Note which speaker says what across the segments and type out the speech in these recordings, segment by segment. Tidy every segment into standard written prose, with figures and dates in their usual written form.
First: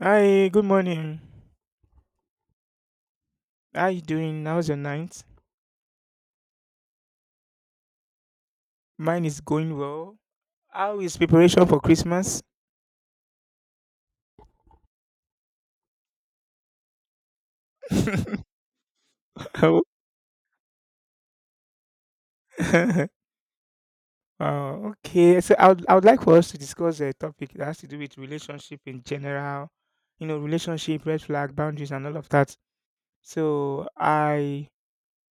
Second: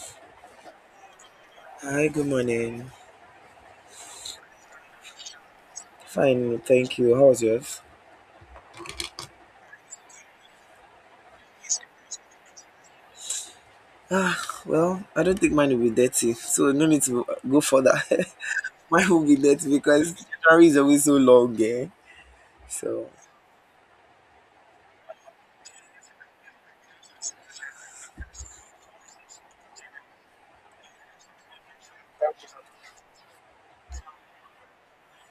Speaker 1: Hi, good morning.
Speaker 2: Hi, good morning.
Speaker 1: How you doing? How's your night?
Speaker 2: Fine, thank you. How was yours?
Speaker 1: Mine is going well. How is preparation for Christmas?
Speaker 2: Ah, well, I don't think mine will be dirty, so no need to go further. Mine will be dirty
Speaker 1: Oh.
Speaker 2: because January is always so long, eh? So,
Speaker 1: Oh, okay. So I would like for us to discuss a topic that has to do with relationship in general, relationship, red flag, boundaries, and all of that. So I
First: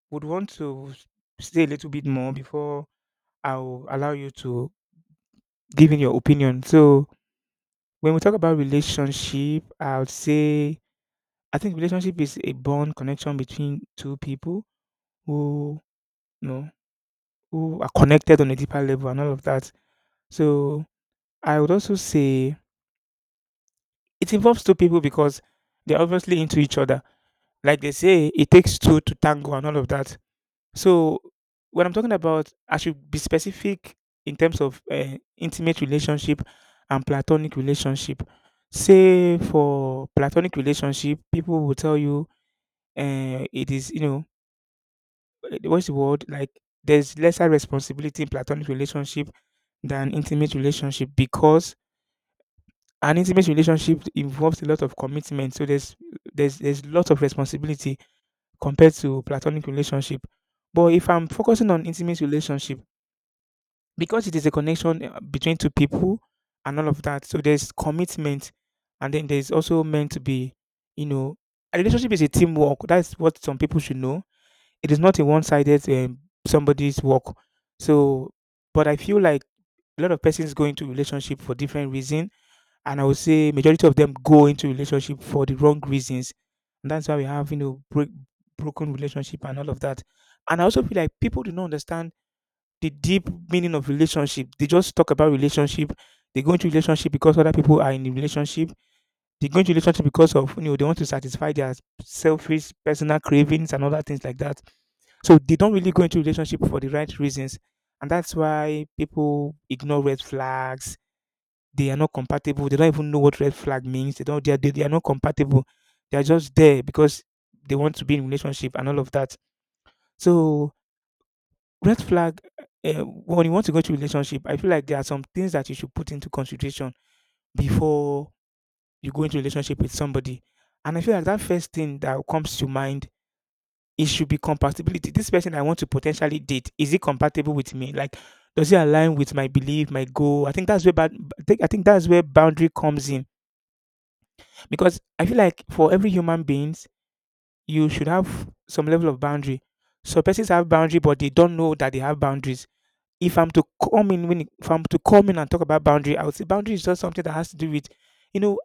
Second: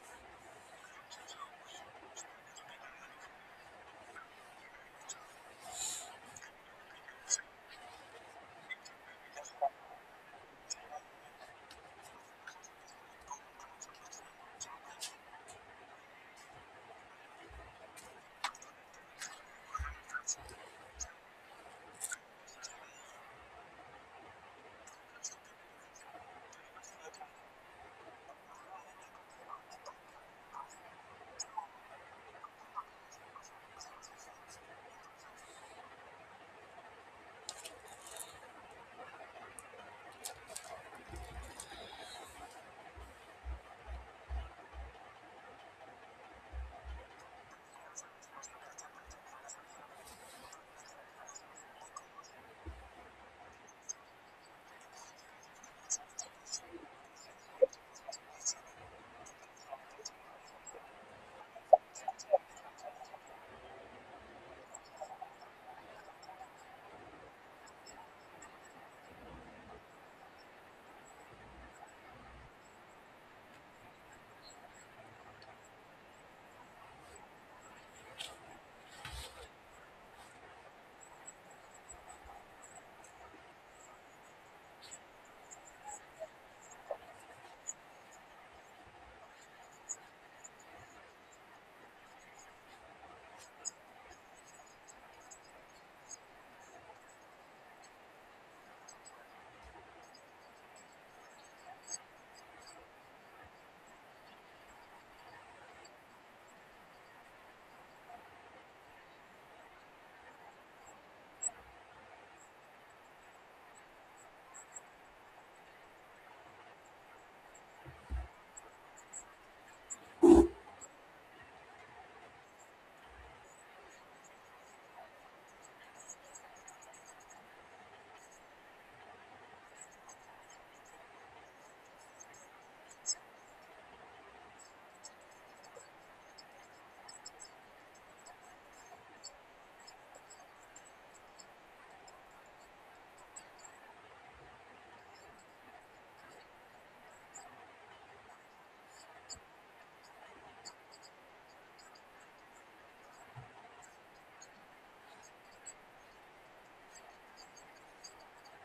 Speaker 1: would want to say a little bit more before I'll allow you to give in your opinion. So when we talk about relationship, I would say I think relationship is a bond connection between two people who you know who are connected on a deeper level and all of that. So I would also say it involves two people because they're obviously into each other. Like they say, it takes two to tango and all of that. So when I'm talking about, I should be specific in terms of intimate relationship and platonic relationship. Say for platonic relationship, people will tell you it is, what's the word? Like there's lesser responsibility in platonic relationship than intimate relationship because an intimate relationship involves a lot of commitment. So there's lot of responsibility compared to platonic relationship. But if I'm focusing on intimate relationship, because it is a connection between two people and all of that, so there's commitment, and then there's also meant to be, you know, a relationship is a teamwork. That's what some people should know. It is not a one-sided somebody's work. So, but I feel like a lot of persons go into relationship for different reason, and I would say majority of them go into relationship for the wrong reasons, and that's why we have broken relationship and all of that. And I also feel like people do not understand the deep meaning of relationship. They just talk about relationship. They go into relationship because other people are in a relationship. They go into relationship because of they want to satisfy their selfish personal cravings and other things like that, so they don't really go into relationship for the right reasons. And that's why people ignore red flags. They are not compatible. They don't even know what red flag means. They are not compatible. They are just there because they want to be in relationship and all of that. So red flag, when you want to go into relationship, I feel like there are some things that you should put into consideration before you go into relationship with somebody. And I feel like that first thing that comes to mind it should be compatibility. This person I want to potentially date, is it compatible with me? Like, does it align with my belief, my goal? I think that's where I think that's where boundary comes in because I feel like for every human beings, you should have some level of boundary. So persons have boundary, but they don't know that they have boundaries. If I'm to come in, when, if I'm to come in and talk about boundary, I would say boundary is just something that has to do with, you know,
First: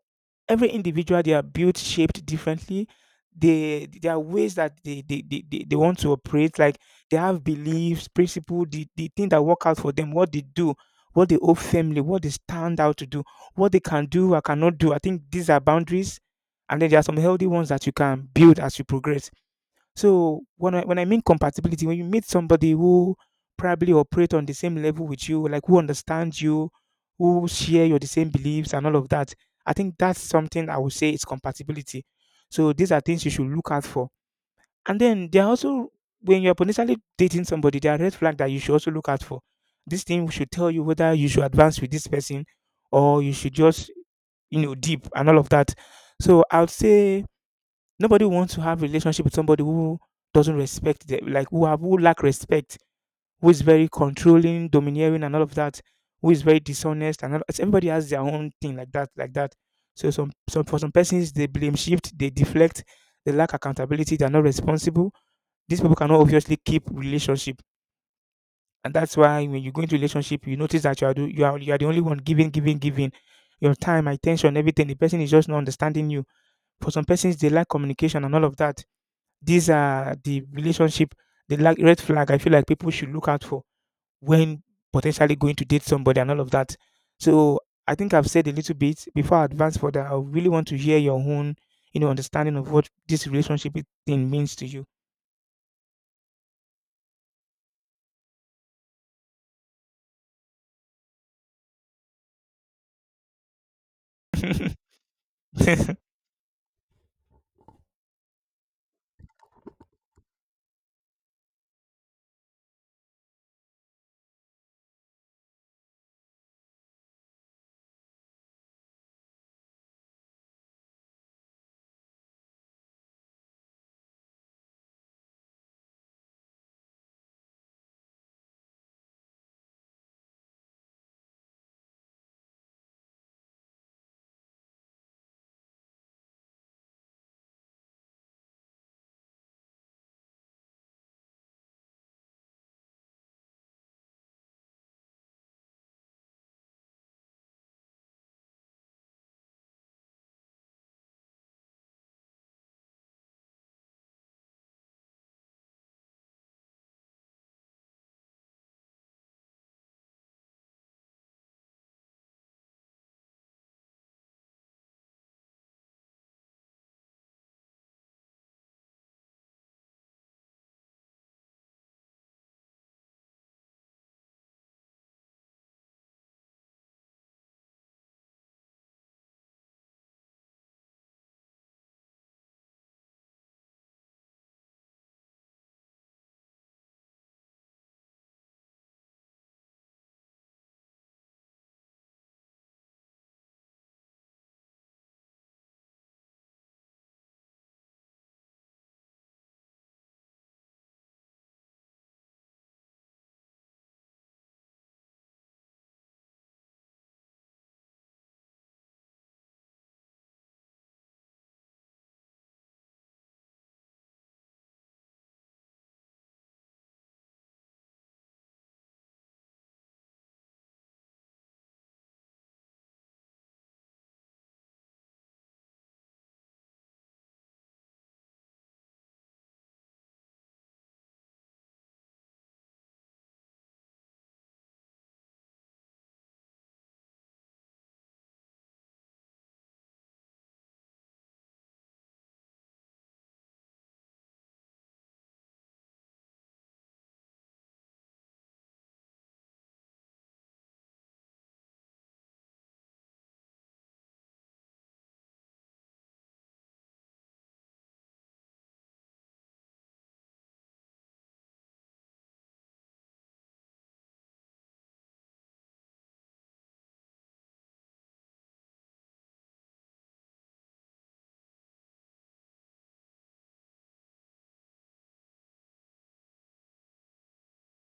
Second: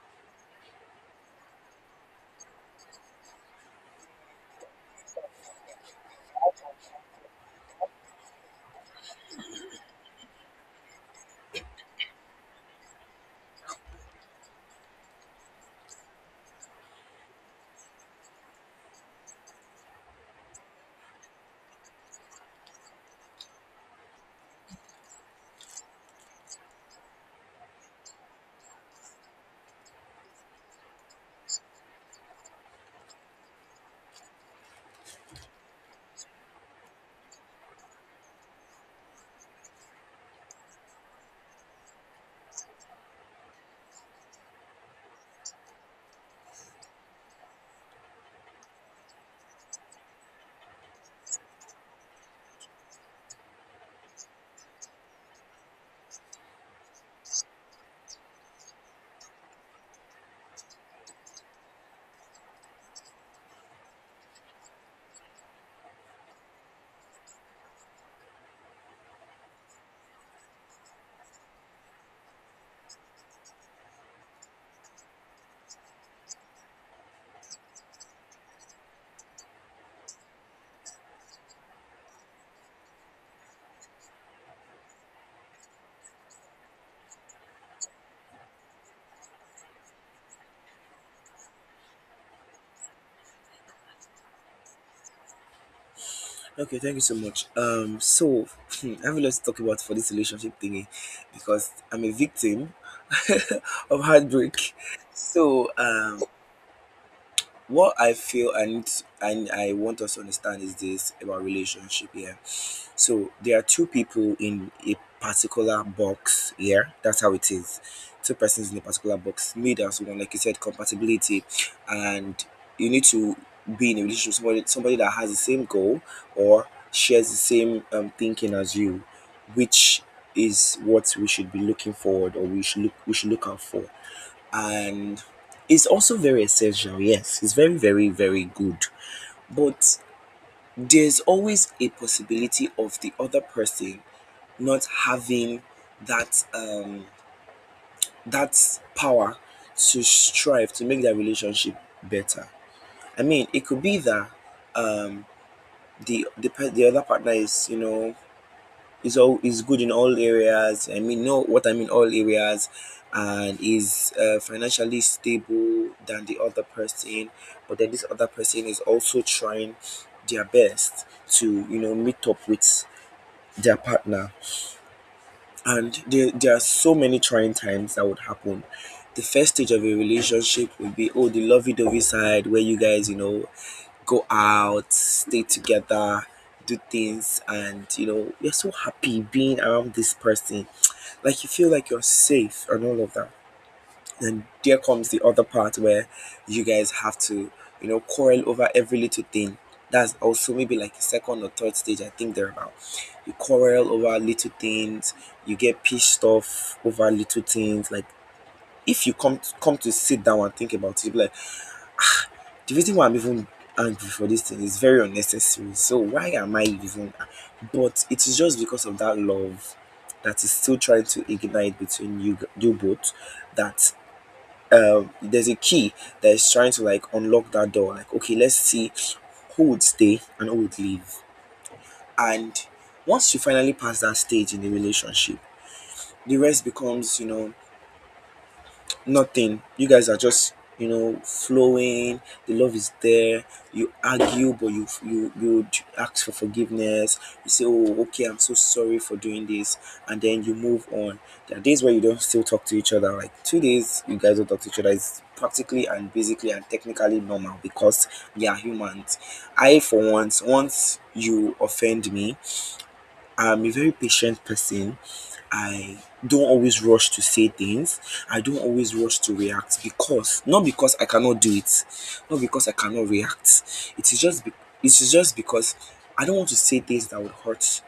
Speaker 1: every individual. They are built shaped differently, they there are ways that they want to operate, like they have beliefs principle, the thing that work out for them, what they do, what they owe family, what they stand out to do, what they can do or cannot do. I think these are boundaries, and then there are some healthy ones that you can build as you progress. So when I mean compatibility, when you meet somebody who probably operate on the same level with you, like who understands you, who share your the same beliefs and all of that, I think that's something I would say is compatibility. So these are things you should look out for. And then there are also when you're potentially dating somebody, there are red flags that you should also look out for. This thing should tell you whether you should advance with this person or you should just, deep and all of that. So I would say nobody wants to have a relationship with somebody who doesn't respect them, like who lack respect, who is very controlling, domineering, and all of that, who is very dishonest, and all, so everybody has their own thing like that, like that. So some for some persons they blame shift, they deflect, they lack accountability, they're not responsible. These people cannot obviously keep relationship, and that's why when you go into relationship, you notice that you are do, you are the only one giving, giving, giving your time, attention, everything. The person is just not understanding you. For some persons, they lack communication and all of that. These are the relationship, the like red flag I feel like people should look out for when potentially going to date somebody and all of that. So I think I've said a little bit before I advance further. I really want to hear your own, understanding of what this relationship thing means to you.
Speaker 2: okay, thank you so much. I have a lot to talk about for this relationship thingy because I'm a victim of heartbreak. So, what I feel and I want us to understand is this about relationship. Yeah. So there are two people in a particular box here. That's how it is. Two persons in a particular box, made as one, like you said, compatibility, and you need to be in a relationship with somebody, somebody that has the same goal or shares the same thinking as you, which is what we should be looking forward or we should look out for. And it's also very essential, yes. It's very, very, very good. But there's always a possibility of the other person not having that um that power to strive to make that relationship better. I mean, it could be that um the other partner is is all is good in all areas. I mean, know what I mean all areas, and is financially stable than the other person, but then this other person is also trying their best to meet up with their partner, and there are so many trying times that would happen. The first stage of a relationship would be, oh, the lovey-dovey side where you guys, go out, stay together, do things, and you're so happy being around this person. Like you feel like you're safe and all of that. Then there comes the other part where you guys have to, quarrel over every little thing. That's also maybe like a second or third stage, I think they're about. You quarrel over little things, you get pissed off over little things. Like if you come to sit down and think about it, like the reason why I'm even angry for this thing is very unnecessary. So why am I even? But it is just because of that love that is still trying to ignite between you both, that there's a key that is trying to like unlock that door. Like, okay, let's see who would stay and who would leave. And once you finally pass that stage in the relationship, the rest becomes, nothing. You guys are just, flowing. The love is there. You argue, but you ask for forgiveness. You say, "Oh, okay, I'm so sorry for doing this," and then you move on. There are days where you don't still talk to each other. Like 2 days, you guys don't talk to each other. It's practically and basically and technically normal because we are humans. I, for once, once you offend me, I'm a very patient person. I don't always rush to say things. I don't always rush to react, because not because I cannot do it, not because I cannot react. It is just be- it is just because I don't want to say things that would hurt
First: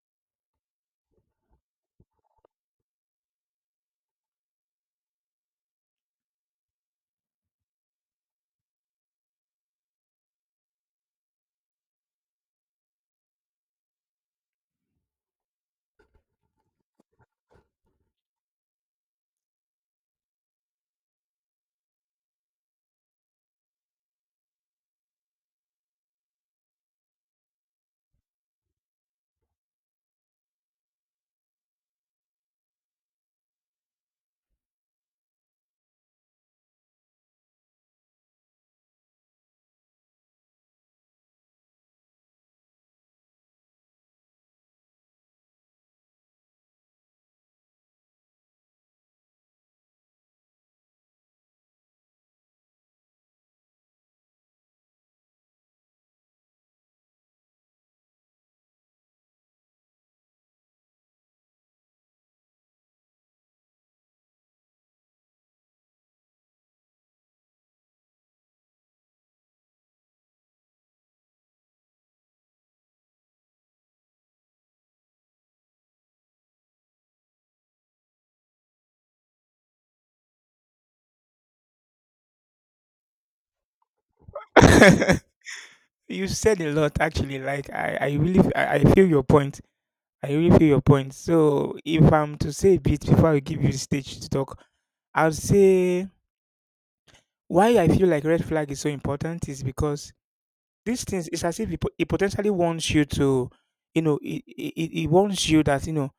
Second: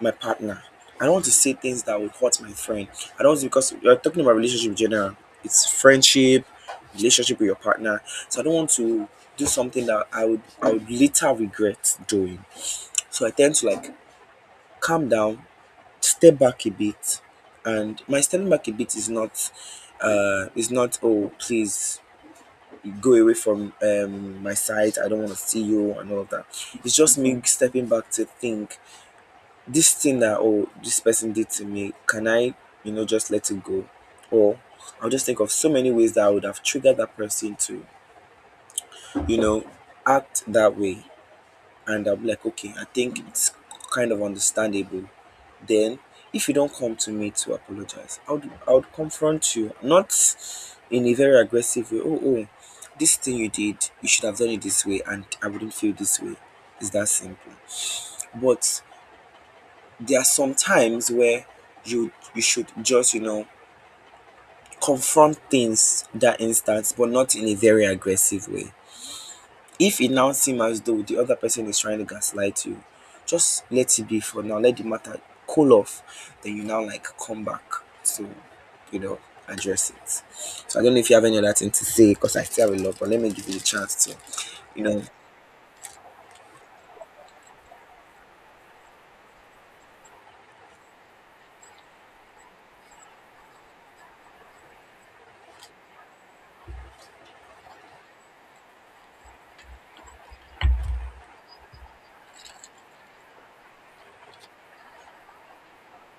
Speaker 2: my partner. I don't want to say things that would hurt my friend. I don't, because you're talking about relationship in general. It's friendship, relationship with your partner. So I don't want to do something that I would later regret doing. So I tend to like calm down, step back a bit, and my stepping back a bit is not, oh, please, go away from my side. I don't want to see you and all of that. It's just me stepping back to think this thing that, oh, this person did to me, can I, just let it go, or I'll just think of so many ways that I would have triggered that person to you know act that way, and I'll be like, okay, I think it's kind of understandable. Then, if you don't come to me to apologize, I would confront you, not in a very aggressive way. Oh, this thing you did, you should have done it this way, and I wouldn't feel this way. It's that simple. But there are some times where you should just confront things that instance, but not in a very aggressive way. If it now seems as though the other person is trying to gaslight you, just let it be for now. Let the matter cool off. Then you now like come back to, you know, address it. So I don't know if you have any other thing to say because I still have a lot, but let me give you a chance to, you know.
Speaker 1: You said a lot actually. Like I really, I feel your point. I really feel your point. So if I'm to say a bit before I give you the stage to talk, I'll say why I feel like red flag is so important is because these things it's as if it potentially wants you to, it wants you that,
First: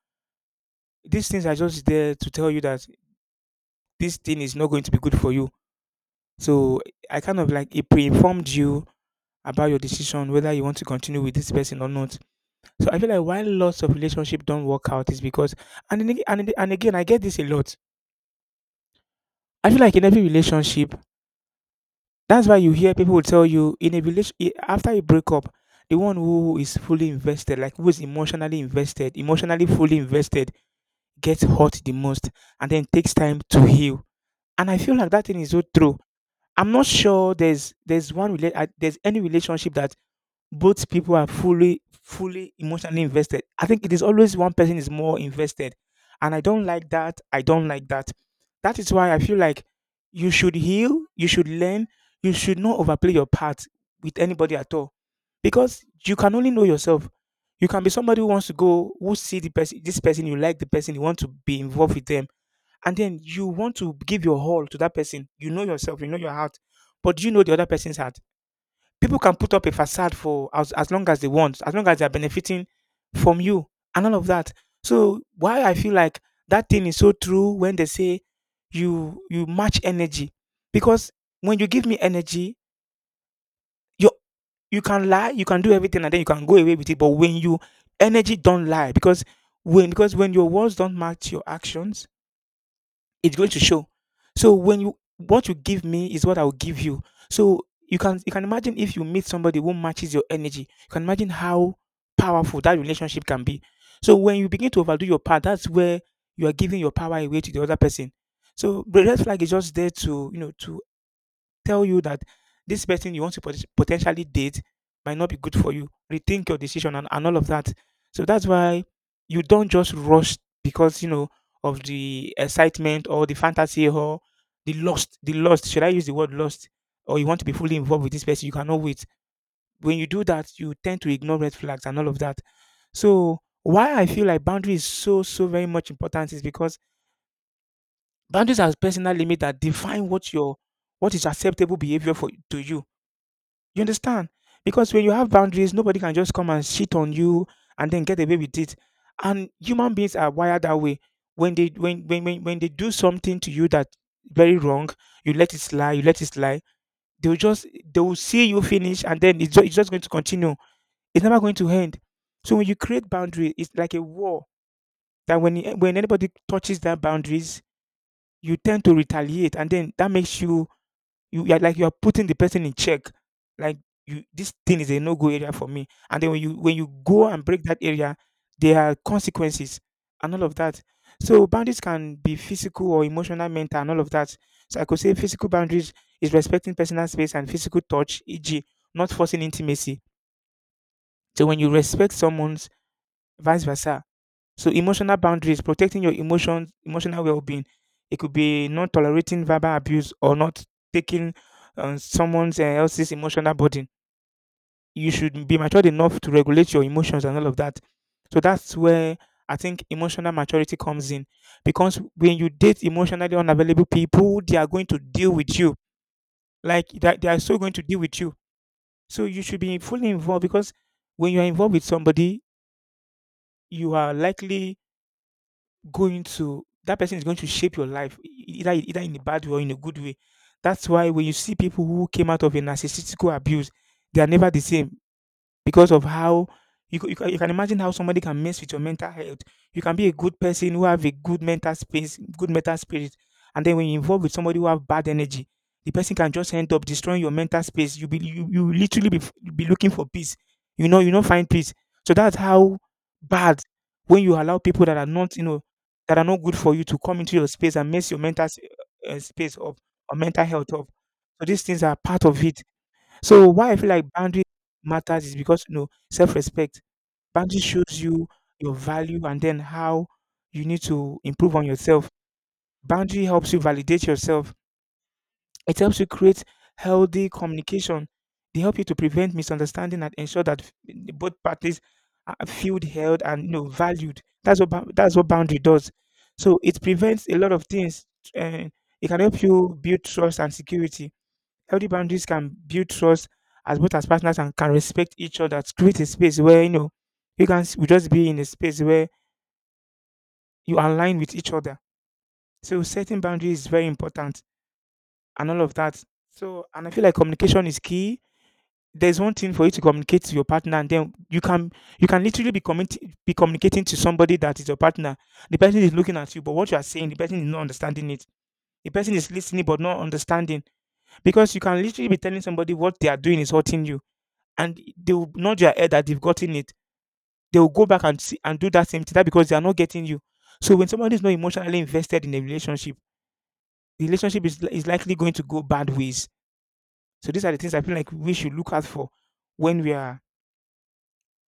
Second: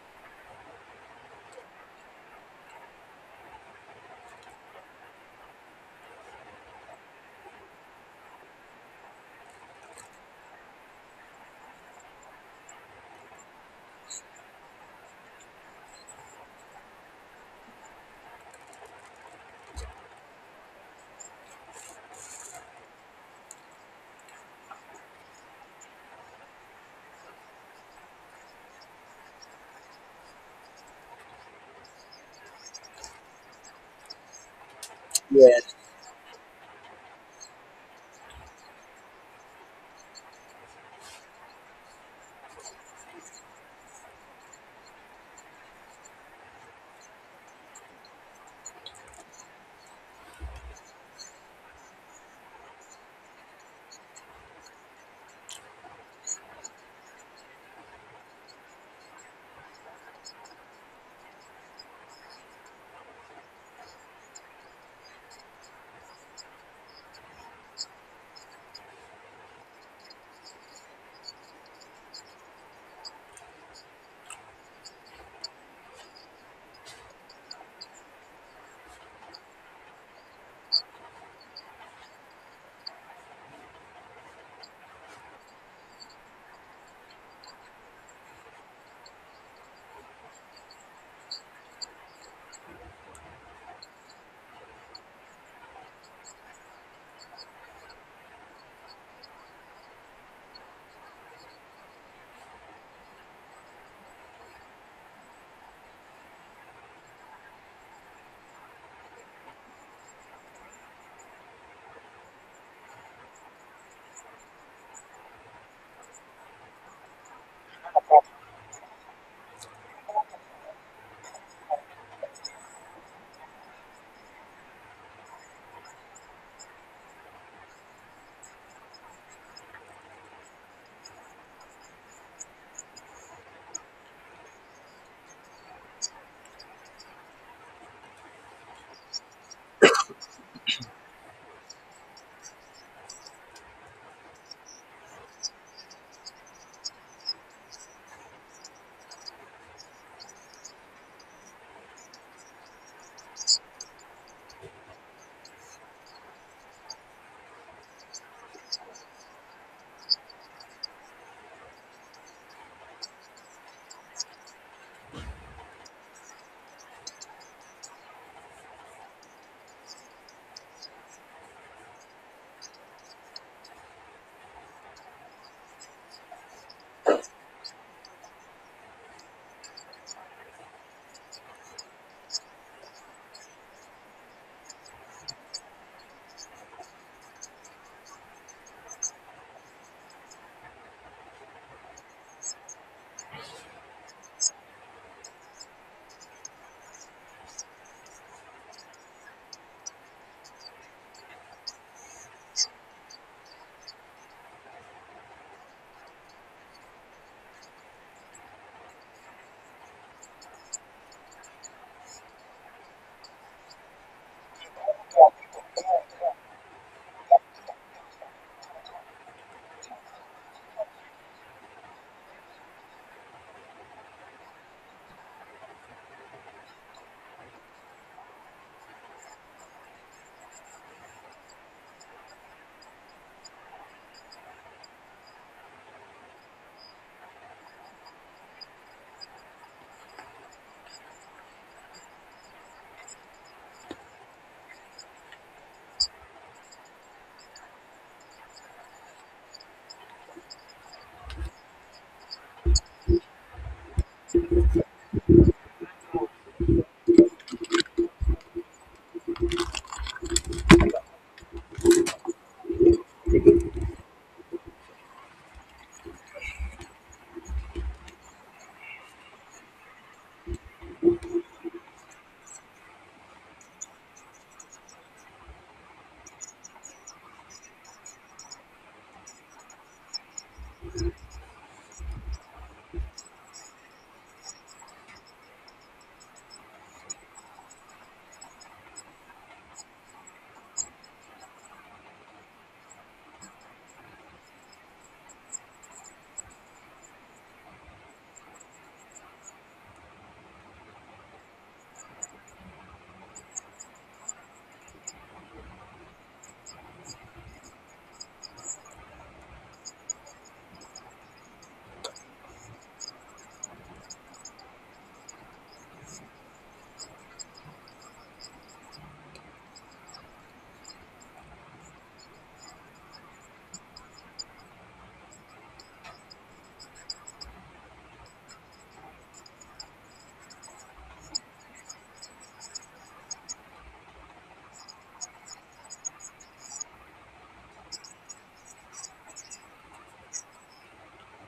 Speaker 1: these things are just there to tell you that this thing is not going to be good for you. So I kind of like it pre-informed you about your decision whether you want to continue with this person or not. So I feel like why lots of relationship don't work out is because and, then ag- and, then- and again I get this a lot. I feel like in every relationship. That's why you hear people tell you in a village after a breakup, the one who is fully invested, like who is emotionally invested, emotionally fully invested, gets hurt the most and then takes time to heal. And I feel like that thing is
Speaker 2: Yeah.
Speaker 1: so true. I'm not sure there's any relationship that both people are fully emotionally invested. I think it is always one person is more invested, and I don't like that. I don't like that. That is why I feel like you should heal, you should learn, you should not overplay your part with anybody at all, because you can only know yourself. You can be somebody who wants to go, who see the person, this person you like, the person you want to be involved with them, and then you want to give your all to that person. You know yourself, you know your heart, but do you know the other person's heart? People can put up a facade for as long as they want, as long as they are benefiting from you and all of that. So why I feel like that thing is so true when they say you match energy, because when you give me energy, you you can lie, you can do everything, and then you can go away with it. But when you energy don't lie, because when your words don't match your actions, it's going to show. So when you what you give me is what I will give you. So you can imagine if you meet somebody who matches your energy, you can imagine how powerful that relationship can be. So when you begin to overdo your part, that's where you are giving your power away to the other person. So the red flag is just there to, to tell you that this person you want to potentially date might not be good for you. Rethink your decision, and all of that. So that's why you don't just rush because, of the excitement or the fantasy or the lust. The lust. Should I use the word lust? Or you want to be fully involved with this person? You cannot wait. When you do that, you tend to ignore red flags and all of that. So why I feel like boundary is so very much important is because boundaries are personal limits that define what is acceptable behavior for to you. You understand? Because when you have boundaries, nobody can just come and shit on you and then get away with it. And human beings are wired that way. When they do something to you that very wrong, you let it slide, you let it slide. They'll just they will see you finish, and then it's just going to continue. It's never going to end. So when you create boundaries, it's like a war that when anybody touches that boundaries, you tend to retaliate, and then that makes you you're like you're putting the person in check. Like you this thing is a no-go area for me. And then when you go and break that area, there are consequences and all of that. So boundaries can be physical or emotional, mental, and all of that. So I could say physical boundaries is respecting personal space and physical touch, e.g., not forcing intimacy. So when you respect someone's vice versa, so emotional boundaries, protecting your emotions, emotional well-being. It could be not tolerating verbal abuse or not taking someone else's emotional burden. You should be matured enough to regulate your emotions and all of that. So that's where I think emotional maturity comes in, because when you date emotionally unavailable people, they are going to deal with you. Like that, they are so going to deal with you. So you should be fully involved, because when you are involved with somebody, you are likely going to that person is going to shape your life either in a bad way or in a good way. That's why when you see people who came out of a narcissistical abuse, they are never the same. Because of how you can you can imagine how somebody can mess with your mental health. You can be a good person who have a good mental space, good mental spirit, and then when you involve with somebody who have bad energy, the person can just end up destroying your mental space. You be you literally be looking for peace. You know, you do not find peace. So that's how bad when you allow people that are not, you know, that are not good for you to come into your space and mess your mental s space up or mental health up. So these things are part of it. So why I feel like boundary matters is because you know self-respect. Boundary shows you your value and then how you need to improve on yourself. Boundary helps you validate yourself. It helps you create healthy communication. They help you to prevent misunderstanding and ensure that both parties are feel held and, you know, valued. That's what boundary does. So it prevents a lot of things. And it can help you build trust and security. Healthy boundaries can build trust as both as partners and can respect each other to create a space where, you know, we just be in a space where you align with each other. So setting boundaries is very important and all of that. So, and I feel like communication is key. There's one thing for you to communicate to your partner, and then you can literally be communicating to somebody that is your partner. The person is looking at you, but what you are saying, the person is not understanding it. The person is listening but not understanding, because you can literally be telling somebody what they are doing is hurting you, and they will nod their head that they've gotten it. They will go back and see and do that same thing that because they are not getting you. So when somebody is not emotionally invested in a relationship, the relationship is likely going to go bad ways. So these are the things I feel like we should look out for when we are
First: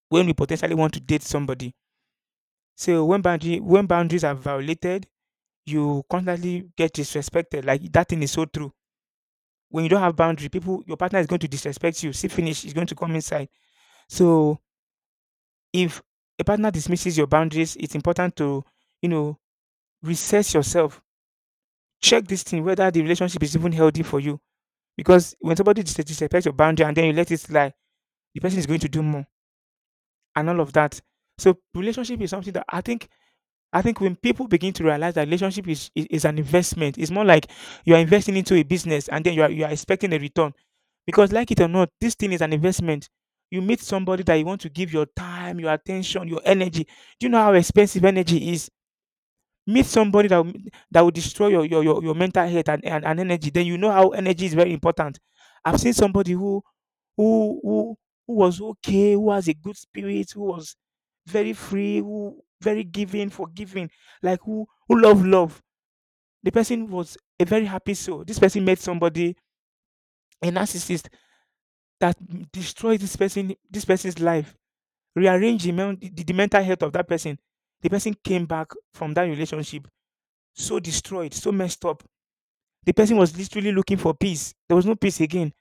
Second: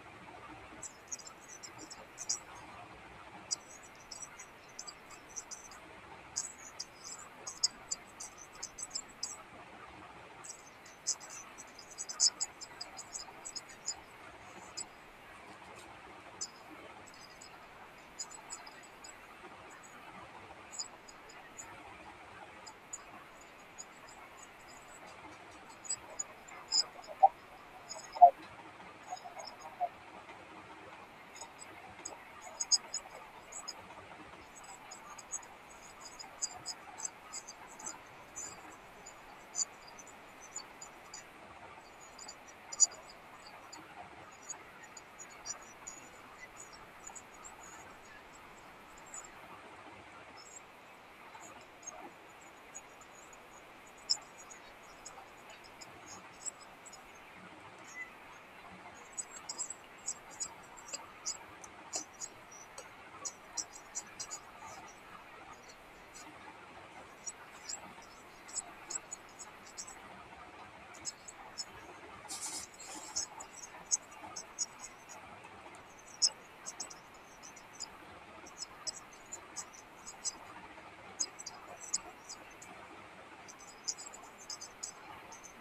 Speaker 1: when we potentially want to date somebody. So when boundaries are violated, you constantly get disrespected. Like that thing is so true. When you don't have boundary, people your partner is going to disrespect you. See finish is going to come inside. So if a partner dismisses your boundaries, it's important to, you know, reassess yourself. Check this thing whether the relationship is even healthy for you. Because when somebody disrespects your boundary and then you let it slide, the person is going to do more and all of that. So relationship is something that I think when people begin to realize that relationship is an investment, it's more like you are investing into a business and then you are expecting a return. Because like it or not, this thing is an investment. You meet somebody that you want to give your time, your attention, your energy. Do you know how expensive energy is? Meet somebody that will destroy your mental health and energy. Then you know how energy is very important. I've seen somebody who who, who was okay, who has a good spirit, who was very free, who very giving, forgiving, like who love love. The person was a very happy soul. This person met somebody, a narcissist, that destroyed this person, this person's life, rearranged the mental health of that person. The person came back from that relationship so destroyed, so messed up. The person was literally looking for peace. There was no peace again.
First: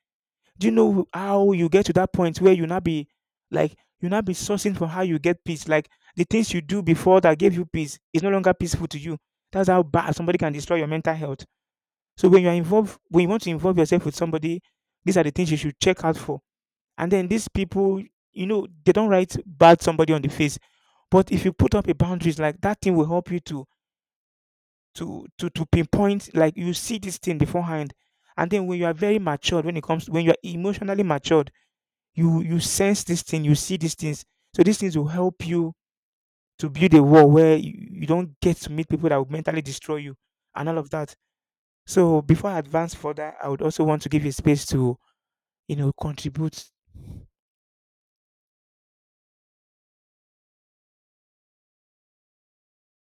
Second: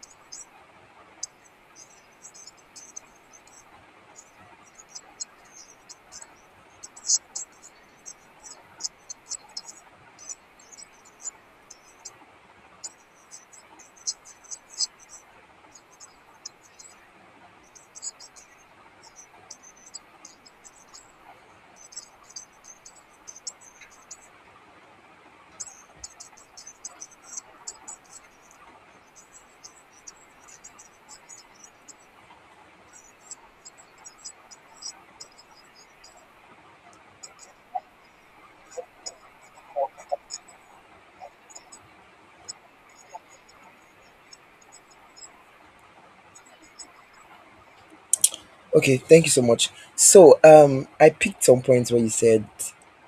Speaker 1: Do you know how you get to that point where you not be like you not be sourcing for how you get peace? Like the things you do before that gave you peace is no longer peaceful to you. That's how bad somebody can destroy your mental health. So when you are involved, when you want to involve yourself with somebody, these are the things you should check out for. And then these people, you know, they don't write bad somebody on the face. But if you put up a boundaries like that thing will help you to to pinpoint like you see this thing beforehand, and then when you are very matured when it comes when you are emotionally matured you you sense this thing you see these things. So these things will help you to build a wall where you don't get to meet people that will mentally destroy you and all of that. So before I advance further, I would also want to give you space to, you know, contribute.
Speaker 2: Okay, thank you so much. So, I picked some points where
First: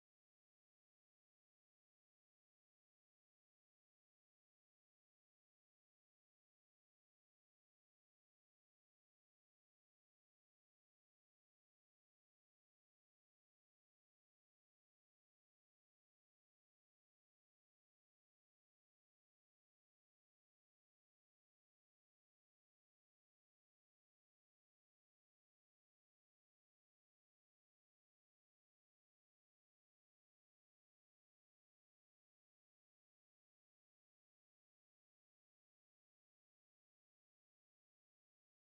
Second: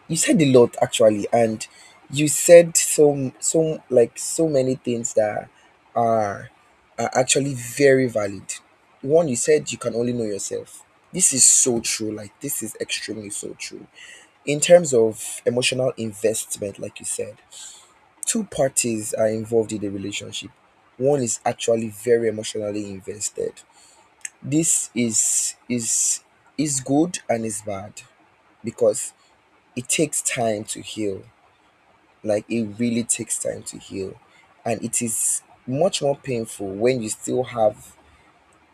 Speaker 2: you said a lot actually, and you said some like so many things that are are actually very valid. One, you said you can only know yourself. This is so true. Like this is extremely so true. In terms of emotional investment, like you said, two parties are involved in the relationship. One is actually very emotionally invested. This is good and is bad, because it takes time to heal, like it really takes time to heal, and it is much more painful when you still have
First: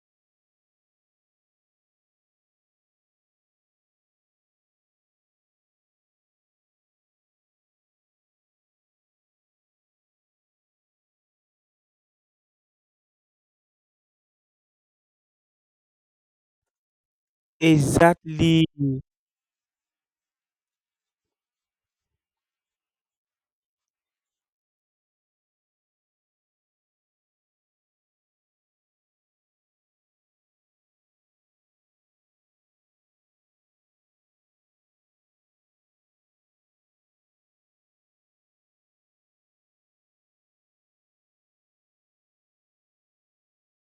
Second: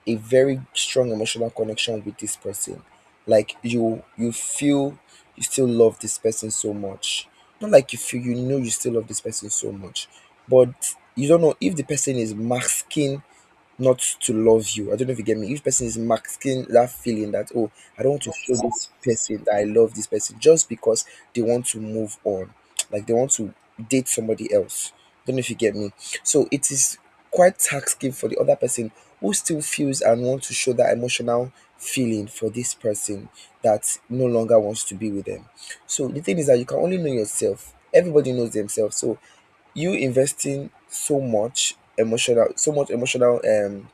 Speaker 2: a very strong emotional connection with this person. Like you feel you still love this person so much, not like you feel, you still love this person so much, but you don't know if the person is masking not to love you. I don't know if you get me. If person is masking that feeling that, oh, I don't want to show
Speaker 1: Exactly.
Speaker 2: this person that I love this person just because they want to move on, like they want to date somebody else. Don't know if you get me. So it is quite taxing for the other person who still feels and wants to show that emotional feeling for this person that no longer wants to be with them. So the thing is that you can only know yourself. Everybody knows themselves. So you investing so much emotional so much emotional um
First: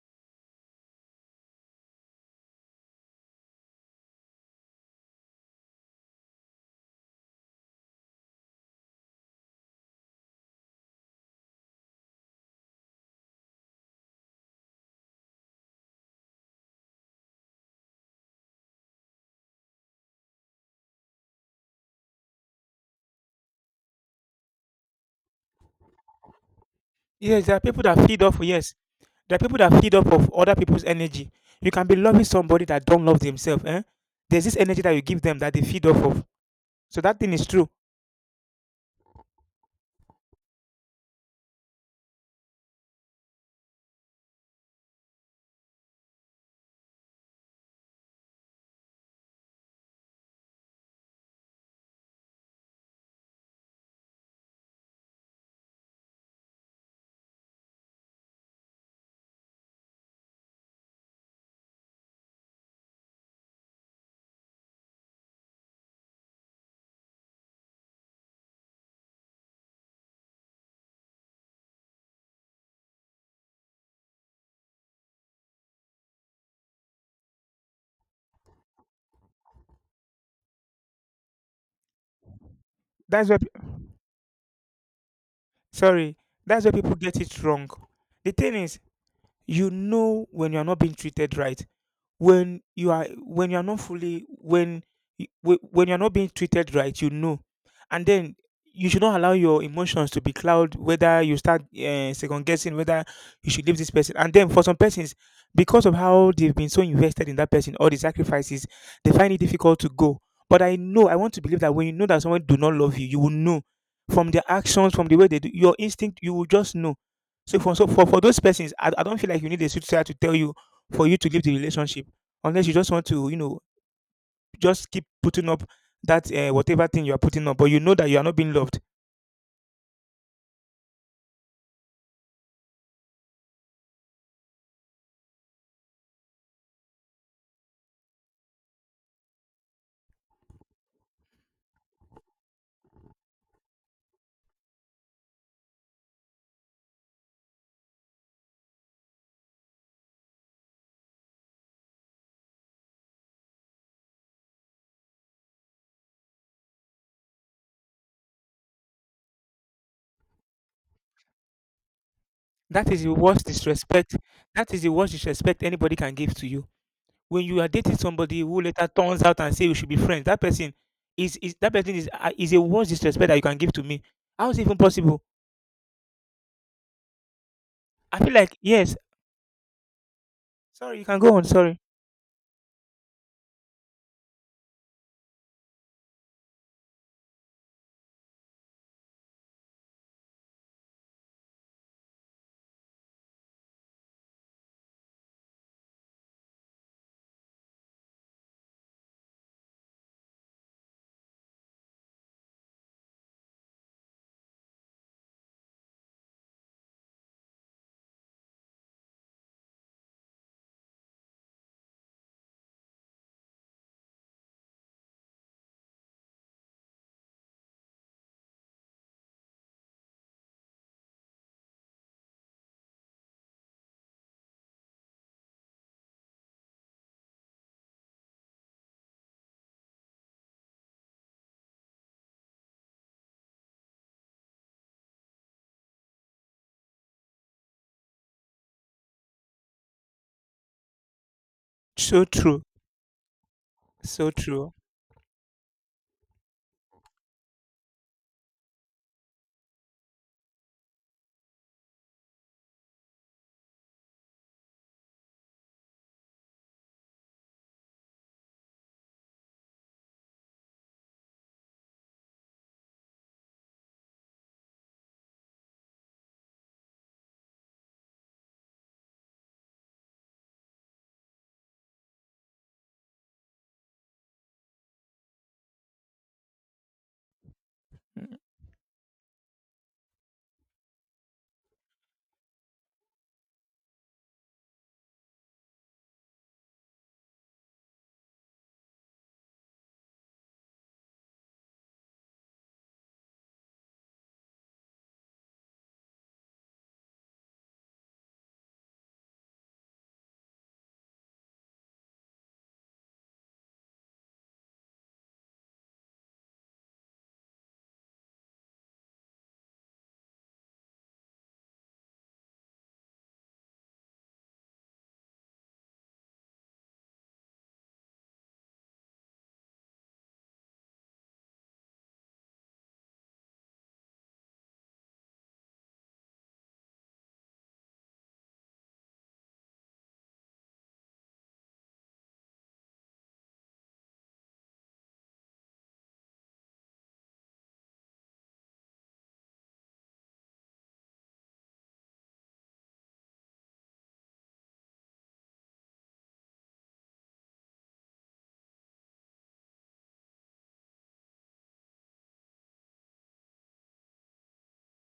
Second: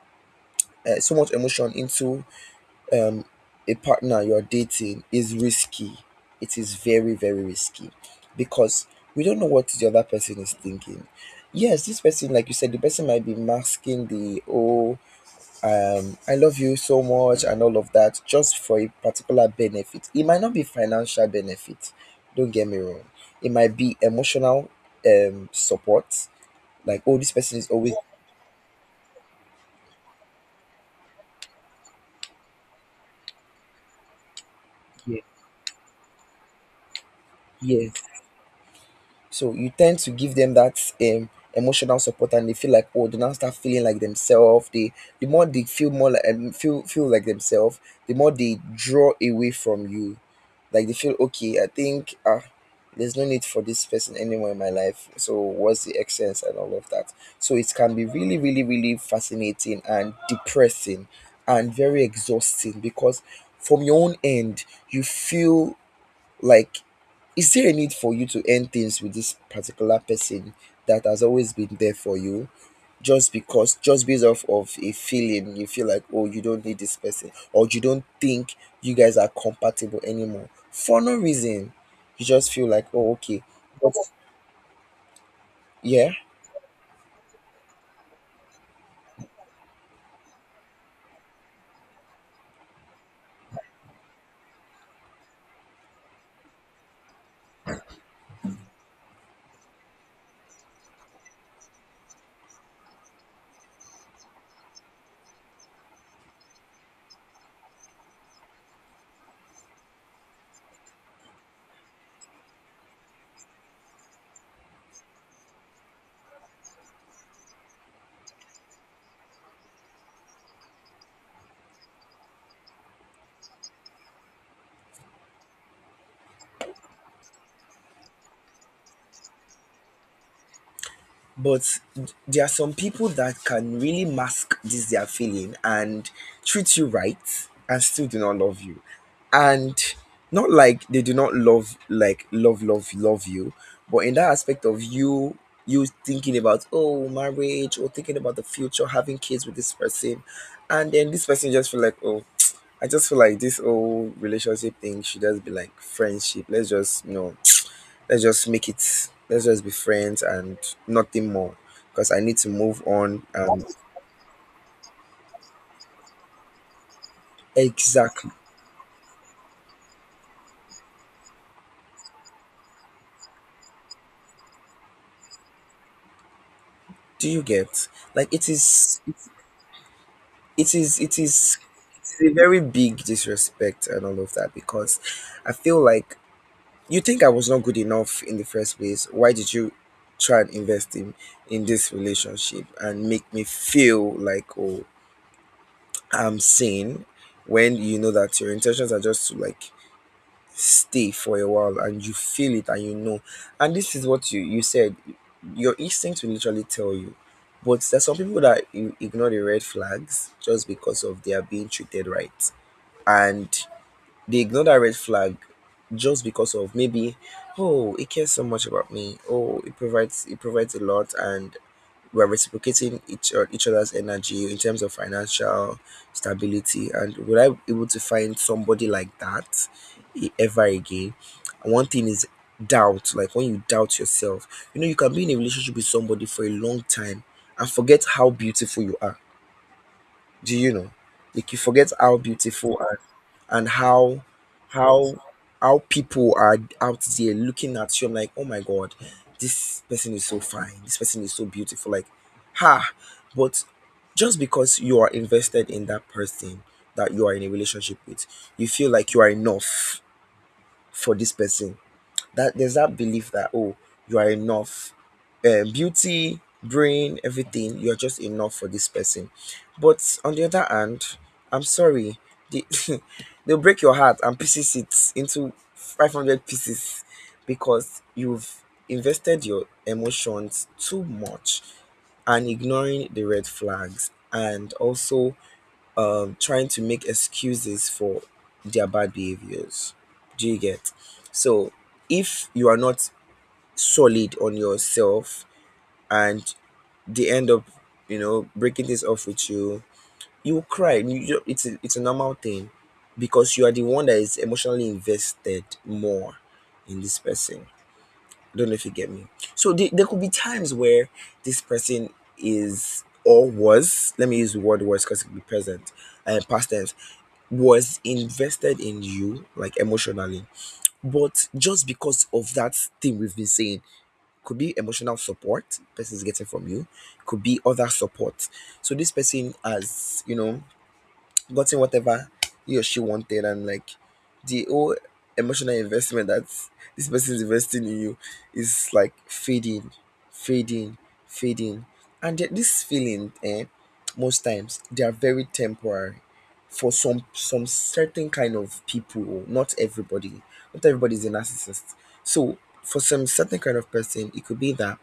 Speaker 2: uh, so much emotion into um, a partner you're dating is risky. It is very, very risky, because we don't know what the other person is thinking. Yes, this person, like you said, the person might be masking the, oh, I love you so much and all of that just for a particular benefit. It might not be financial benefit, don't get me wrong. It might be emotional support, like, oh, this
Speaker 1: Yes, there
Speaker 2: person
Speaker 1: are
Speaker 2: is
Speaker 1: people
Speaker 2: always
Speaker 1: that feed off. Yes, there are people that feed off of other people's energy. You can be loving somebody that don't love themselves. Eh? There's this energy that you give
Speaker 2: here.
Speaker 1: them that they feed off of. So that thing is true.
Speaker 2: Yes, so you tend to give them that emotional support, and they feel like, oh, they now start feeling like themselves. The more they feel more like, feel like themselves, the more they draw away from you. Like they feel, okay, I think, there's no need for this person anymore in my life. So what's the essence and all of that? So it can be really, really, really fascinating and depressing, and very exhausting because from your own end you feel like, is there a need for you to end things with this particular person that has always been there for you just because, just based off of a feeling you feel like, oh, you don't need this person or you don't think you guys are compatible anymore for no reason? You just feel like, oh,
Speaker 1: That's where,
Speaker 2: okay. But, yeah.
Speaker 1: sorry, that's where people get it wrong. The thing is, you know when you are not being treated right. When you are not fully when y- whe- when you are not being treated right, you know. And then you should not allow your emotions to be cloud whether you start second guessing whether you should leave this person. And then for some persons, because of how they've been so invested in that person or the sacrifices, they find it difficult to go. But I know I want to believe that when you know that someone do not love you, you will know from their actions, from the way they do, your instinct you will just know. So for those persons, I don't feel like you need a suicide to tell you for you to leave the relationship, unless you just want to, you know, just keep putting up that whatever thing you are putting up, but you know that you are not being loved.
Speaker 2: But there are some people that can really mask this their feeling and treat you right and still do not love you. And not like they do not love like love love love you, but in that aspect of you thinking about, oh, marriage, or thinking about the future, having kids with this person, and then this person just feel like, oh, I just feel like this whole relationship thing should just be like friendship. Let's just, be friends and nothing more, because I need to move
Speaker 1: That is the
Speaker 2: on
Speaker 1: worst
Speaker 2: and
Speaker 1: disrespect. That is the worst disrespect anybody can give to you. When you are dating
Speaker 2: exactly
Speaker 1: somebody who later turns out and say we should be friends, that person is, that person is a worst disrespect that you can give to me. How is it even possible?
Speaker 2: do you get,
Speaker 1: I feel
Speaker 2: like it
Speaker 1: like yes.
Speaker 2: is it
Speaker 1: Sorry,
Speaker 2: is
Speaker 1: you can
Speaker 2: it
Speaker 1: go on.
Speaker 2: is
Speaker 1: Sorry.
Speaker 2: it's a very big disrespect and all of that, because I feel like you think I was not good enough in the first place. Why did you try and invest in this relationship and make me feel like, oh, I'm sane, when you know that your intentions are just to like stay for a while and you feel it and you know. And this is what you said, your instinct will literally tell you. But there's some people that ignore the red flags just because of they are being treated right. And they ignore that red flag just because of maybe, oh, he cares so much about me. Oh, it provides a lot, and we're reciprocating each other's energy in terms of financial stability. And will I be able to find somebody like that ever again? And one thing is doubt. Like, when you doubt yourself, you know, you can be in a relationship with somebody for a long time and forget how beautiful you are. Do you know? Like, you forget how
Speaker 1: So true.
Speaker 2: beautiful and and
Speaker 1: So true.
Speaker 2: how how people are out there looking at you. I'm like, oh my god, this person is so fine. This person is so beautiful. Like, ha. But just because you are invested in that person that you are in a relationship with, you feel like you are enough for this person. That there's that belief that oh, you are enough, beauty, brain, everything, you're just enough for this person. But on the other hand, I'm sorry, they, they'll break your heart and pieces it into 500 pieces because
Speaker 1: Mm.
Speaker 2: you've invested your emotions too much and ignoring the red flags, and also trying to make excuses for their bad behaviors. Do you get? So, if you are not solid on yourself and they end up, you know, breaking things off with you, you will cry. You just, it's a normal thing because you are the one that is emotionally invested more in this person. I don't know if you get me. So there could be times where this person is or was, let me use the word was because it could be present and past tense, was invested in you, like emotionally. But just because of that thing we've been saying, could be emotional support person is getting from you, could be other support. So this person has, you know, gotten whatever he or she wanted, and like, the whole emotional investment that this person is investing in you is like fading, fading, fading. And this feeling, most times they are very temporary for some certain kind of people. Not everybody, not everybody is a narcissist. So for some certain kind of person, it could be that,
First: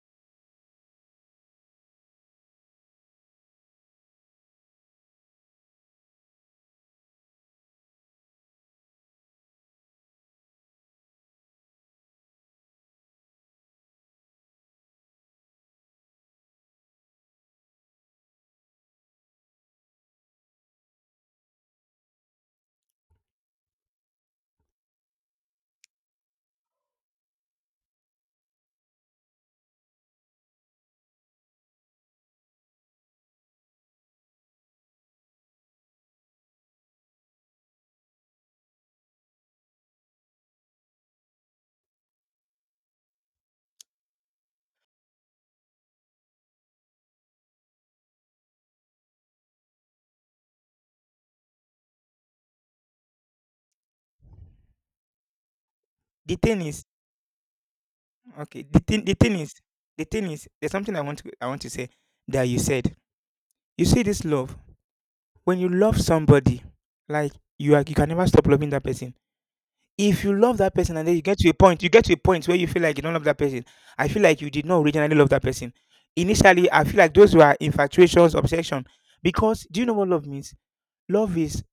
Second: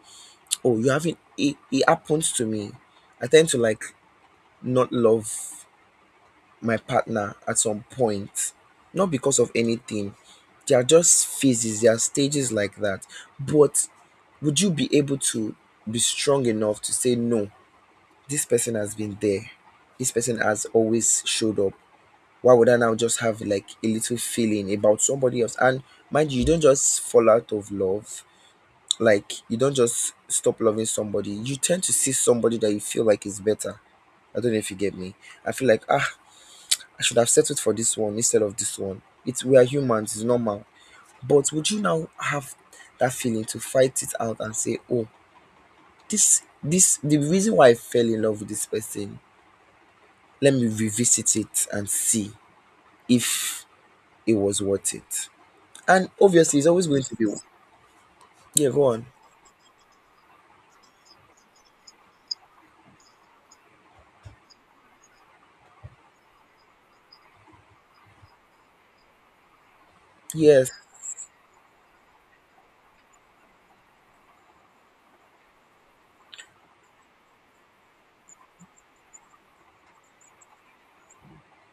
Speaker 2: oh, you haven't. It happens to me. I tend to like not love my partner at some point, not because of anything. There are just phases, there are stages like that. But would you be able to be strong enough to say, no, this person has been there? This person has always showed up. Why would I now just have like a little feeling about somebody else? And mind you, you don't just fall out of love. Like, you don't just stop loving somebody. You tend to see somebody that you feel like is better. I don't know if you get me. I feel like, ah, I should have settled for this one instead of this one. It's, we are humans, it's normal. But would you now have that feeling to fight it out and say, oh, this the reason why I fell in love with this person, let me revisit it and see if it was worth it. And
Speaker 1: The
Speaker 2: obviously
Speaker 1: thing
Speaker 2: it's
Speaker 1: is,
Speaker 2: always going to be.
Speaker 1: okay.
Speaker 2: Yeah,
Speaker 1: The
Speaker 2: go
Speaker 1: thing,
Speaker 2: on.
Speaker 1: the thing is, the thing is, there's something I want to say that you said. You see this love when you love somebody, like you are, you can never stop loving that person. If you love
Speaker 2: Yes.
Speaker 1: that person and then you get to a point, you get to a point where you feel like you don't love that person. I feel like you did not originally love that person. Initially, I feel like those were infatuations, obsession. Because do you know what love means? Love is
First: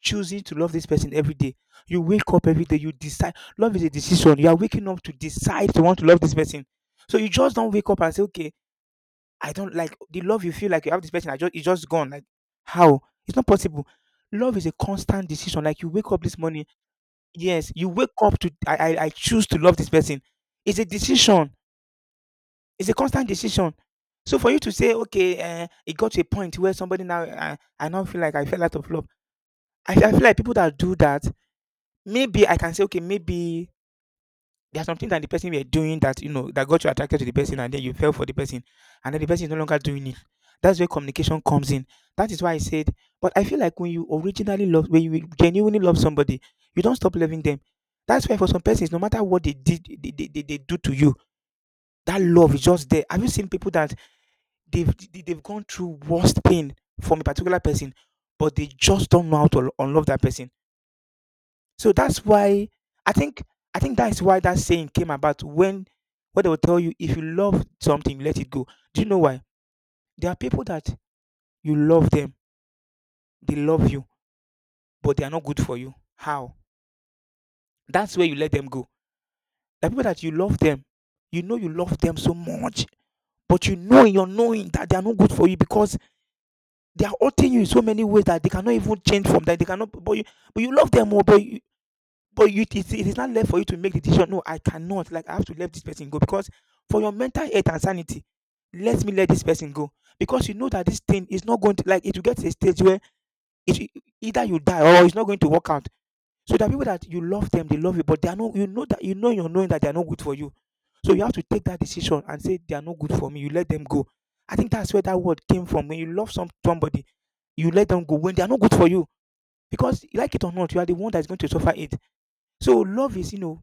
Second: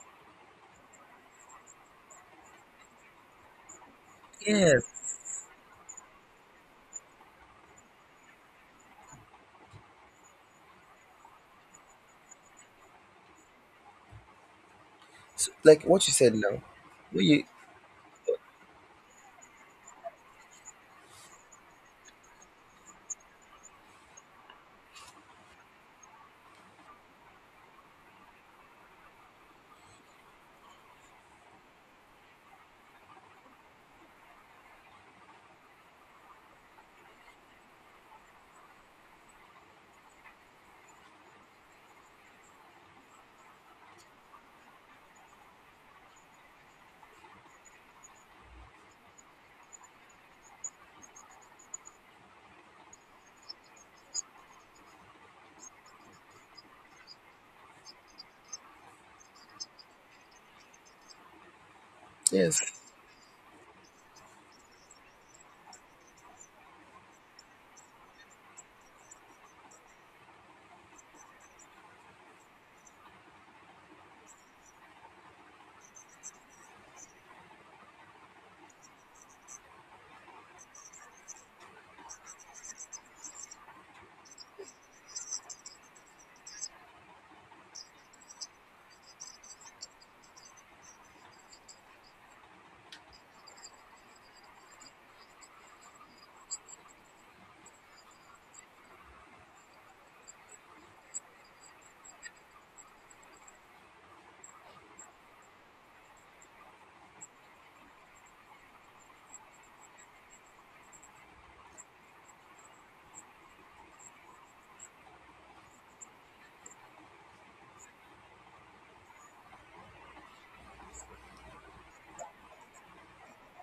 Speaker 1: choosing to love this person every day. You wake up every day, you decide. Love is a decision. You are waking up to
Speaker 2: Yes.
Speaker 1: decide to want to love this person. So you just don't wake up and say, okay, I don't like the love you feel like you have this person. I just it's just gone. Like how? It's not possible. Love is a constant
Speaker 2: So,
Speaker 1: decision. Like,
Speaker 2: like
Speaker 1: you
Speaker 2: what
Speaker 1: wake
Speaker 2: you
Speaker 1: up
Speaker 2: said
Speaker 1: this
Speaker 2: now,
Speaker 1: morning,
Speaker 2: when you.
Speaker 1: yes, you wake up to I choose to love this person. It's a decision. It's a constant decision. So for you to say, okay, it got to a point where somebody now I now feel like I fell out of love. I feel like people that do that, maybe I can say, okay, maybe there are some things that the person were doing that you know that got you attracted to the person, and then you fell for the person, and then the person is no longer doing it. That's where communication comes in. That is why I said, but I feel like when you originally love, when you genuinely love somebody, you don't stop loving them. That's why for some persons, no matter what they did, they do to you, that love is just there. Have you seen people that they've they- they've gone through worst pain from a particular person, but they just don't know how to unlove that person? So that's why
Speaker 2: Yes,
Speaker 1: I think I think that's why that saying came about, when what they will tell you: if you love something, let it go. Do you know why? There are people that you love them, they love you, but they are not good for you. How? That's where you let them go. The people that you love them, you know you love them so much, but you know in your knowing that they are not good for you, because they are hurting you in so many ways that they cannot even change from that. They cannot, but you love them more. But you, it is not left for you to make the decision. No, I cannot. Like, I have to let this person go because, for your mental health and sanity, let me let this person go, because you know that this thing is not going to, like, it will get to a stage where it, either you die or it's not going to work out. So the people that you love them, they love you, but they are not. You know that you know, you're knowing that they are not good for you. So you have to take that decision and say they are not good for me. You let them go. I think that's where that word came from. When you love somebody, you let them go when they are not good for you, because, like it or not, you are the one that's going to suffer it. So love is, you know,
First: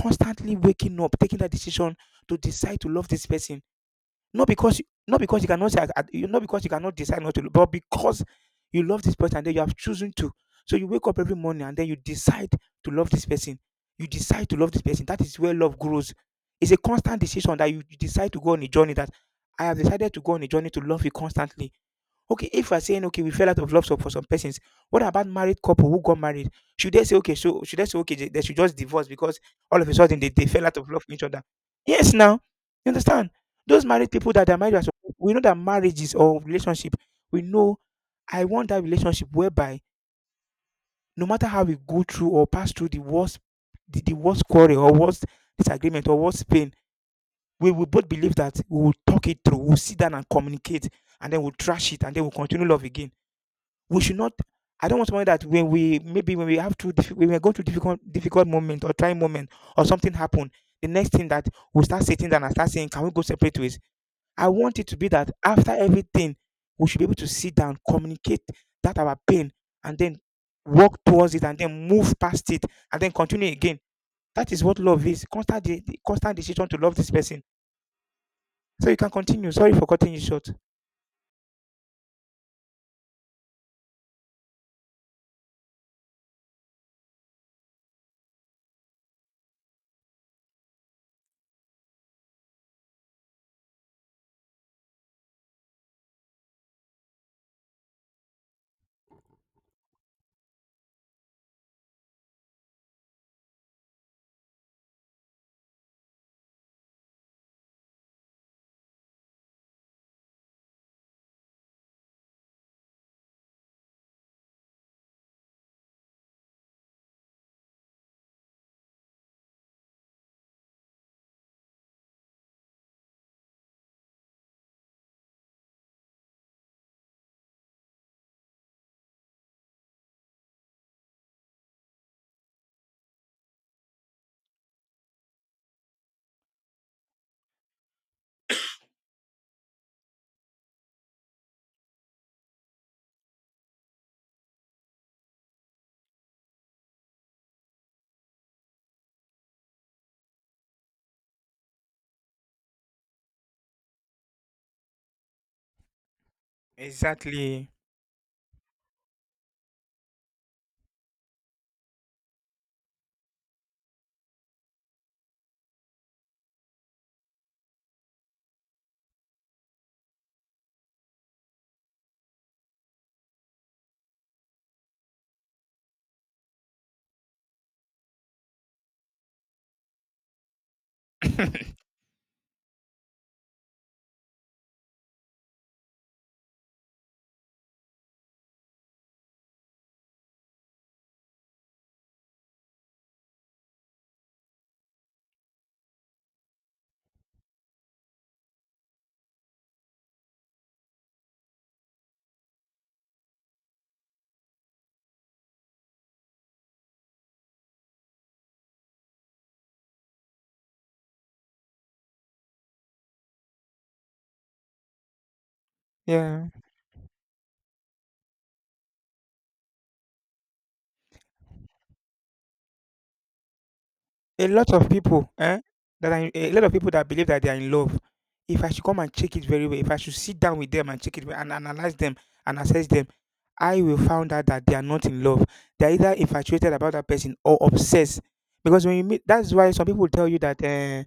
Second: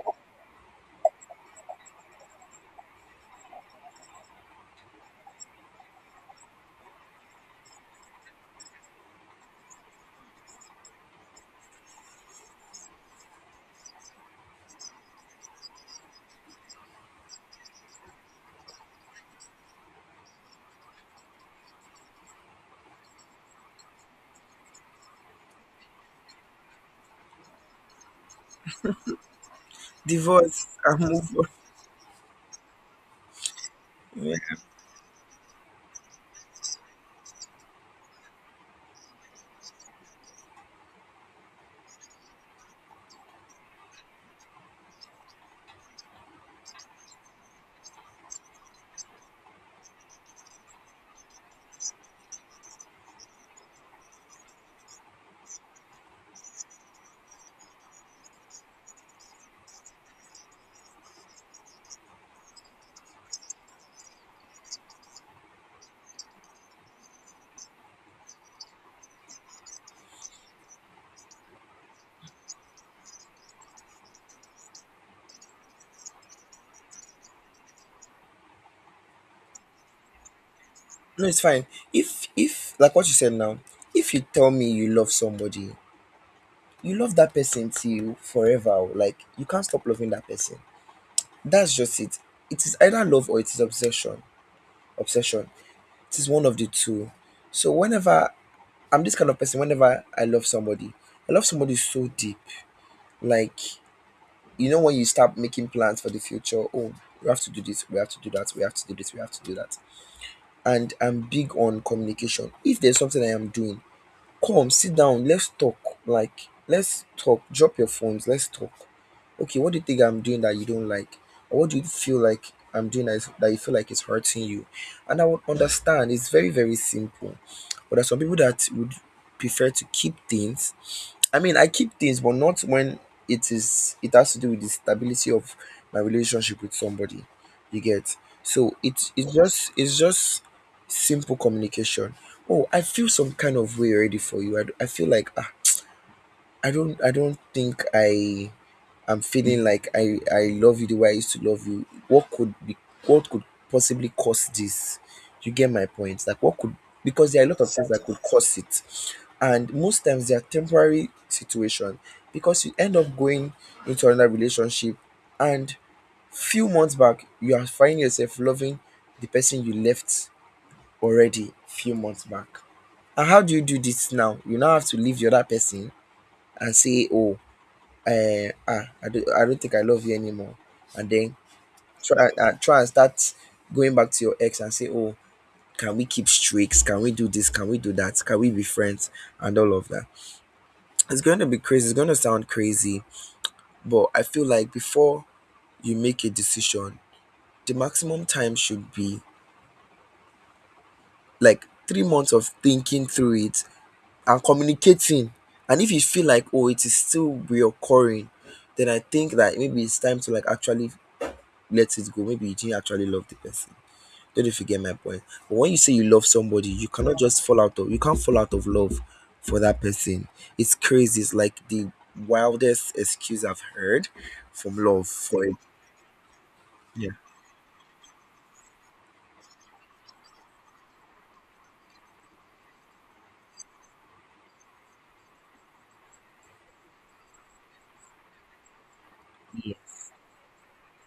Speaker 1: constantly waking up, taking that decision to decide to love this person. Not because you cannot say I- you not because you cannot decide not to love, but because you love this person and then you have chosen to. So you wake up every morning and then you decide to love this person. You decide to love this person. That is where love grows. It's a constant decision that you decide to go on a journey. That I have decided to go on a journey to love you constantly. Okay, if we're saying okay, we fell out of love, for some persons, what about married couple who got married? Should they say okay? So should they say okay, they should just divorce because all of a sudden they fell
Speaker 2: divorce
Speaker 1: out of
Speaker 2: and
Speaker 1: love with each
Speaker 2: move
Speaker 1: other?
Speaker 2: on.
Speaker 1: Yes, now you understand. Those married people
Speaker 2: Yeah.
Speaker 1: that are married, we know that marriages or relationship, we know, I want that relationship whereby no matter how we go through or pass through the worst, the worst quarrel, or worst disagreement, or worst pain, we will both believe that we will talk it through. We'll sit down and communicate, and then we'll trash it, and then we'll continue love again. We should not, I don't want somebody that when we, maybe when we have to, when we're going through difficult moment or trying moment, or something happen, the next thing that we start sitting down and start saying, can we go separate ways? I want it to be that after everything, we should be able to sit down, communicate that our pain, and then work towards it, and then move past it, and then continue again. That is what love is: constant constant decision to love this person. So you can continue. Sorry for cutting you short.
Speaker 2: No, it's fine. If like what you said now, if you tell me you love somebody, you love that person till you forever. Oh, like you can't stop loving that person. That's just it. It is either love or it is obsession. Obsession. It is one of the two. So whenever, I'm this kind of person, whenever I love somebody so deep. Like, you know when you start making plans for the future, oh, we have to do this, we have to do that, we have to do this, we have to do that. And I'm big on communication. If there's something I am doing, come sit down, let's talk. Like, let's talk. Drop your phones, let's talk. Okay, what do you think I'm doing that you don't like? Or what do you feel like I'm doing that, is, that you feel like it's hurting you? And I would understand. It's very, very simple. But there are some people that would prefer to keep things. I mean, I keep things, but not when it is, it has to do with the stability of my relationship with somebody. You get? So it's just simple communication. "Oh, I feel some kind of way already for you. I, I feel like, ah, I don't think I am feeling like I love you the way I used to love you. What could be, what could possibly cause this? You get my point? Like, what could," because there are a lot
Speaker 1: Exactly.
Speaker 2: of things that, exactly, could cause it, and most times they are temporary situation because you end up going into another relationship, and few months back you are finding yourself loving the person you left already a few months back. And how do you do this now? You now have to leave the other person and say, "Oh, ah, I don't think I love you anymore," and then try, try and start going back to your ex and say, "Oh, can we keep streaks? Can we do this? Can we do that? Can we be friends?" And all of that. It's going to be crazy. It's going to sound crazy, but I feel like before you make a decision, the maximum time should be like 3 months of thinking through it and communicating. And if you feel like, oh, it is still reoccurring, then I think that maybe it's time to like actually let it go. Maybe you didn't actually love the person. Don't know, you get my point. But when you say you love
Speaker 1: Yeah.
Speaker 2: somebody, you cannot just fall out of, you can't fall out of love for that person. It's crazy. It's like the wildest excuse I've heard
Speaker 1: A lot
Speaker 2: from
Speaker 1: of
Speaker 2: love
Speaker 1: people,
Speaker 2: for it.
Speaker 1: eh, a lot of people that
Speaker 2: Yeah.
Speaker 1: believe that they are in love, if I should come and check it very well, if I should sit down with them and check it well and analyze them and assess them, I will find out that they are not in love. They're either infatuated about that person or obsessed. Because when you meet, that's why
Speaker 2: Yeah.
Speaker 1: some people tell you that uh,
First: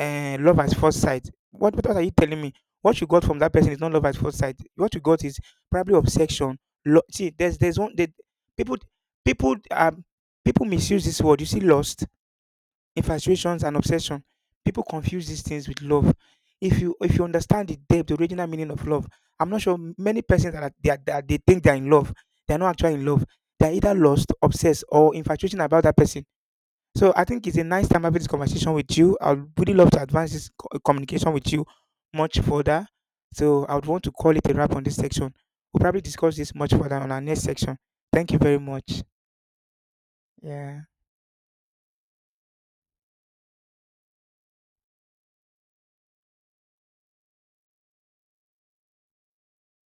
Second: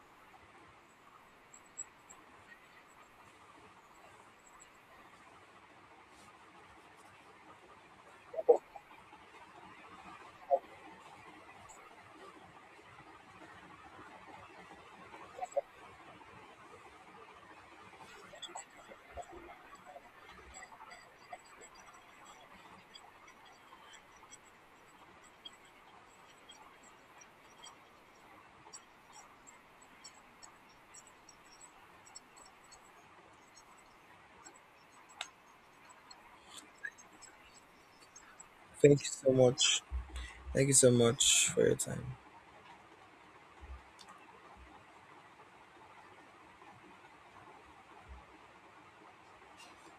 Speaker 1: uh, love at first sight, what are you telling me? What you got from that person is not love at first sight. What you got is probably obsession. See, there's one that people, people um people misuse this word. You see, lost, infatuations, and obsession. People confuse these things with love. If you understand the depth, the original meaning of love, I'm not sure many persons that that they think they're in love, they're not actually in love. They're either lost, obsessed, or infatuation about that person. So I think it's a nice time having this conversation with you. I would really love to advance this communication with you much further. So I would want to call it a wrap on this section. We'll probably discuss this much further on our next section. Thank you very
Speaker 2: Thank
Speaker 1: much.
Speaker 2: you so much. Thank you
Speaker 1: Yeah.
Speaker 2: so much for your time.